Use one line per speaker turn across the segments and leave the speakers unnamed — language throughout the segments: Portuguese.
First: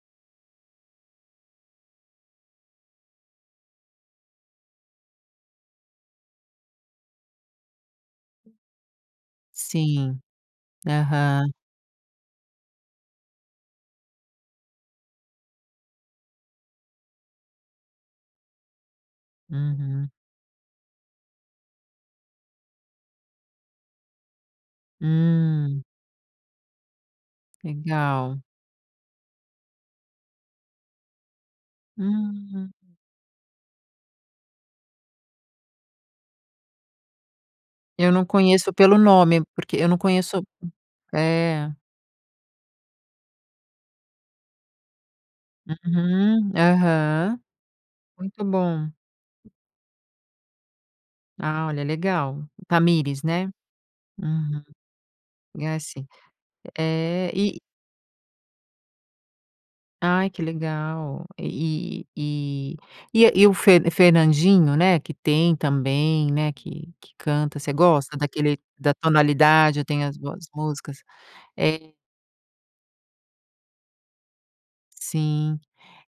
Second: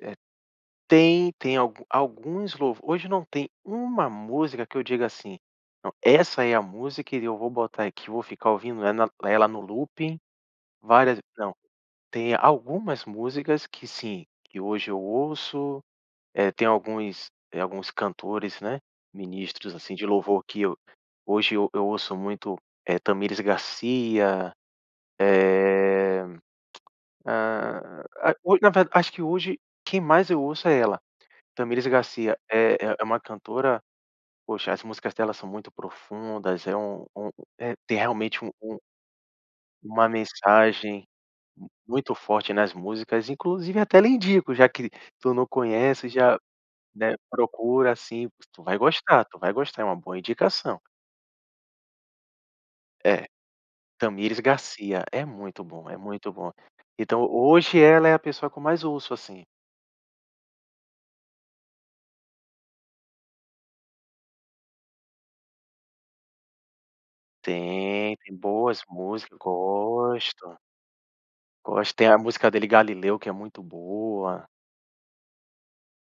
É, tem tem algu alguns louvores hoje não tem uma música que eu digo assim: "Não, essa é a música e eu vou botar aqui, vou ficar ouvindo ela ela no looping,
Sim.
várias ve".
Aham.
Não, tem algumas músicas que sim, que hoje eu ouço, eh, tem alguns alguns cantores, né, ministros assim, de
Uhum.
louvor que eu hoje eu eu ouço muito, é Thamires Garcia,
Hum!
eh, ah, a
Legal.
hoi na verda acho que hoje quem mais eu ouço é ela, Thamires Garcia,
Hum.
é é uma cantora Poxa as músicas dela são muito profundas, é um um tem
Eu não
realmente, um
conheço pelo nome. Porque eu não
uma
conheço
mensagem
É.
muito forte nas músicas, inclusive até lhe indico, já que tu não conhece, já,
Uhum.
né,
Aham.
procura, assim
Muito
tu vai
bom.
gostar, tu vai gostar. É uma boa indicação.
Ah, olha legal. Thamires,
É.
né?
Thamires
Uhum.
Garcia. É muito
E
bom. É
assim.
muito bom. Então,
É, e
hoje ela é a pessoa com mais ouço, assim.
Ai, que legal. E e e é o Fer Fernandinho, né? Que tem também, né, que que canta você gosta
Tem! Tem
daquele
boas
da
músicas.
tonalidade? Tem as boas
Gosto.
músicas.
Gosto,
E
tem a música dele, Galileu que é muito boa.
Sim,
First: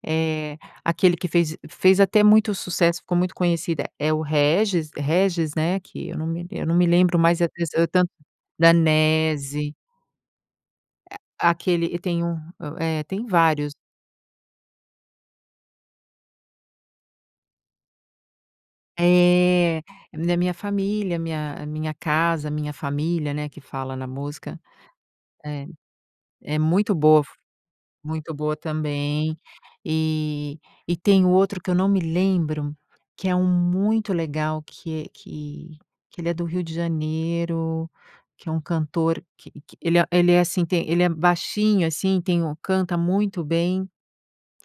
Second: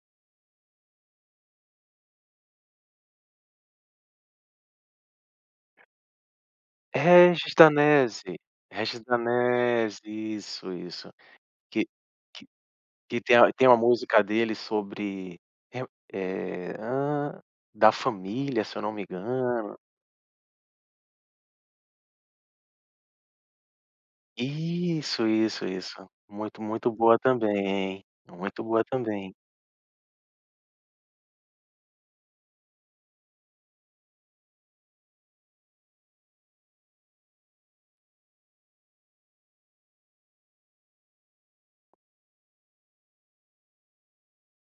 eh, aquele que fez fez até muito sucesso, ficou muito conhecida é o Régis Régis, né? Que eu não me lem eu não me lembro mais é
Régis
desse Eutan
Danese, Régis
Danese!
Danese! Isso, isso.
Aquele
Que
e tem um
que
o, eh,
que
tem
tem a tem
vários.
uma música dele sobre é o eh, hã, da família se eu não me engano.
É, na minha família, minha minha casa, minha família, né, que fala na música.
Isso! Isso,
É.
isso.
É
Muito, muito
muito
boa
boa,
também, é
muito boa
muito boa também.
também, eh, e tem o outro que eu não me lembro que é um muito legal que é que que ele é do Rio de Janeiro, que é um cantor que que ele ele é assim, tem ele é baixinho assim, tem o canta muito bem,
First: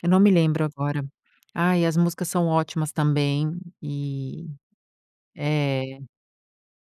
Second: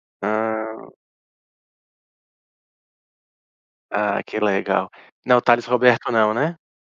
eu não me lembro
Ah.
agora. Ai, as músicas são ótimas também.
Ah! Que
E,
legal. Não é o Thalles
eh
Roberto não, né?